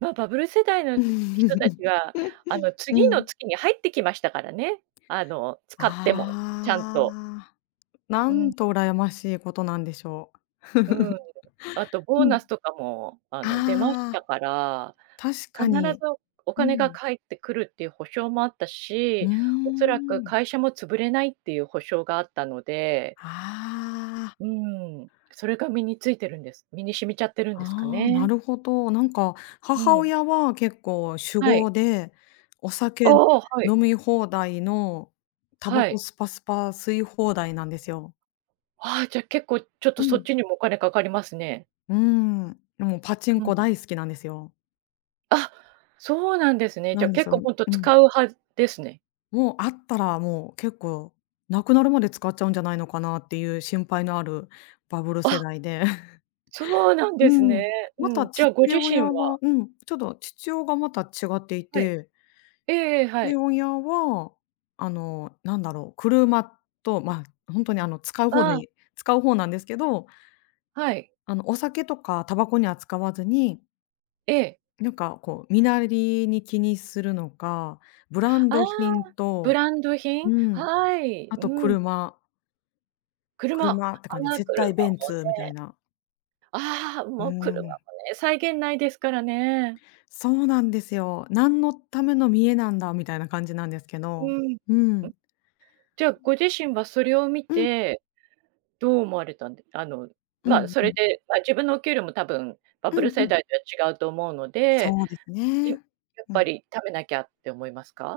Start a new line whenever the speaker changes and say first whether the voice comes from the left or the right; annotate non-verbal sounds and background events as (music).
right: ま、バブル世代の人たち
left: (chuckles)
right: は、あの、
left: う
right: 次の
left: ん。
right: 月に入ってきましたからね。あの、使っても、ちゃん
left: あ
right: と。
left: あ。な
right: う
left: ん
right: ん。
left: と、うらやましいことなんでしょう。
right: うん。
left: (chuckles)
right: あとボー
left: うん。
right: ナスとかもあの出まし
left: あ
right: た
left: あ。
right: から、
left: 確か
right: 必
left: に。
right: ずおお
left: う
right: 金が
left: ん。
right: 返ってくるっていう保証もあった
left: うー
right: し、おそらく
left: ん。
right: 会社も潰れないっていう保証があったので
left: ああ。
right: うん、それが身についてるんです、身に染みちゃってるんですか
left: ああ、な
right: ね。
left: るほど。なんか、
right: う
left: 母
right: ん。
left: 親は結構酒
right: はい。
left: 豪で、お酒
right: おお、はい。
left: 飲み放題の、煙
right: は
left: 草
right: い。
left: スパスパ吸い放題なんですよ。
right: ああ、じゃ結構ちょっと
left: う
right: そっ
left: ん。
right: ちにもお金かかりますね。
left: うん、で、もうパチン
right: う
left: コ
right: ん。
left: 大好きなんですよ。
right: あ、そうなんですね。じ
left: な
right: ゃ、
left: んで
right: 結
left: そ
right: 構
left: ん
right: ほんと、
left: うん。
right: 使う派ですね。
left: もうあったらもう結構無くなるまで使っちゃうんじゃないのかなっていう心配のあるバブル世
right: あ。
left: 代で。(chuckles)
right: そうなん
left: う
right: ですね。
left: ん、
right: う
left: また
right: ん。じゃ、
left: 父
right: ご自身
left: 親
right: は
left: はうん、ちょっと父親がまた違ってい
right: はい。
left: て。
right: ええええ、は
left: 父
right: い。
left: 親は、あの、なんだろう、車と、ま、ほんとにあの、使う方
right: ああ。
left: に使う方なんですけど
right: はい。
left: あの、お酒とかたばこには使わずに
right: ええ。
left: なんかこう、身なりに気にするのか、ブラン
right: ああ、
left: ド品
right: ブ
left: と
right: ランド品、
left: うん、
right: はい、
left: あと
right: うん。
left: 車。
right: 車。あ
left: 車って感じ、
right: あ、
left: 絶
right: 車
left: 対ベン
right: もね。
left: ツみたいな。
right: ああ、
left: う
right: もう車も
left: ん。
right: ね、際限ないですからね。
left: そうなんですよ。何のための見栄なんだみたいな感じなんですけ
right: う
left: ど。
right: ん、ん。
left: うん。
right: じゃあご自身はそれを見
left: うん。
right: て、どう思われたんであの、
left: う
right: ま、
left: ん
right: そ
left: う
right: れ
left: ん。
right: で、ま、自分のお給料もたぶんバ
left: う
right: ブ
left: ん
right: ル
left: う
right: 世
left: ん。
right: 代とは違うと思うので。
left: そうです
right: い
left: ね。
right: やっ
left: う
right: ぱ
left: ん。
right: り貯めなきゃって思いますか？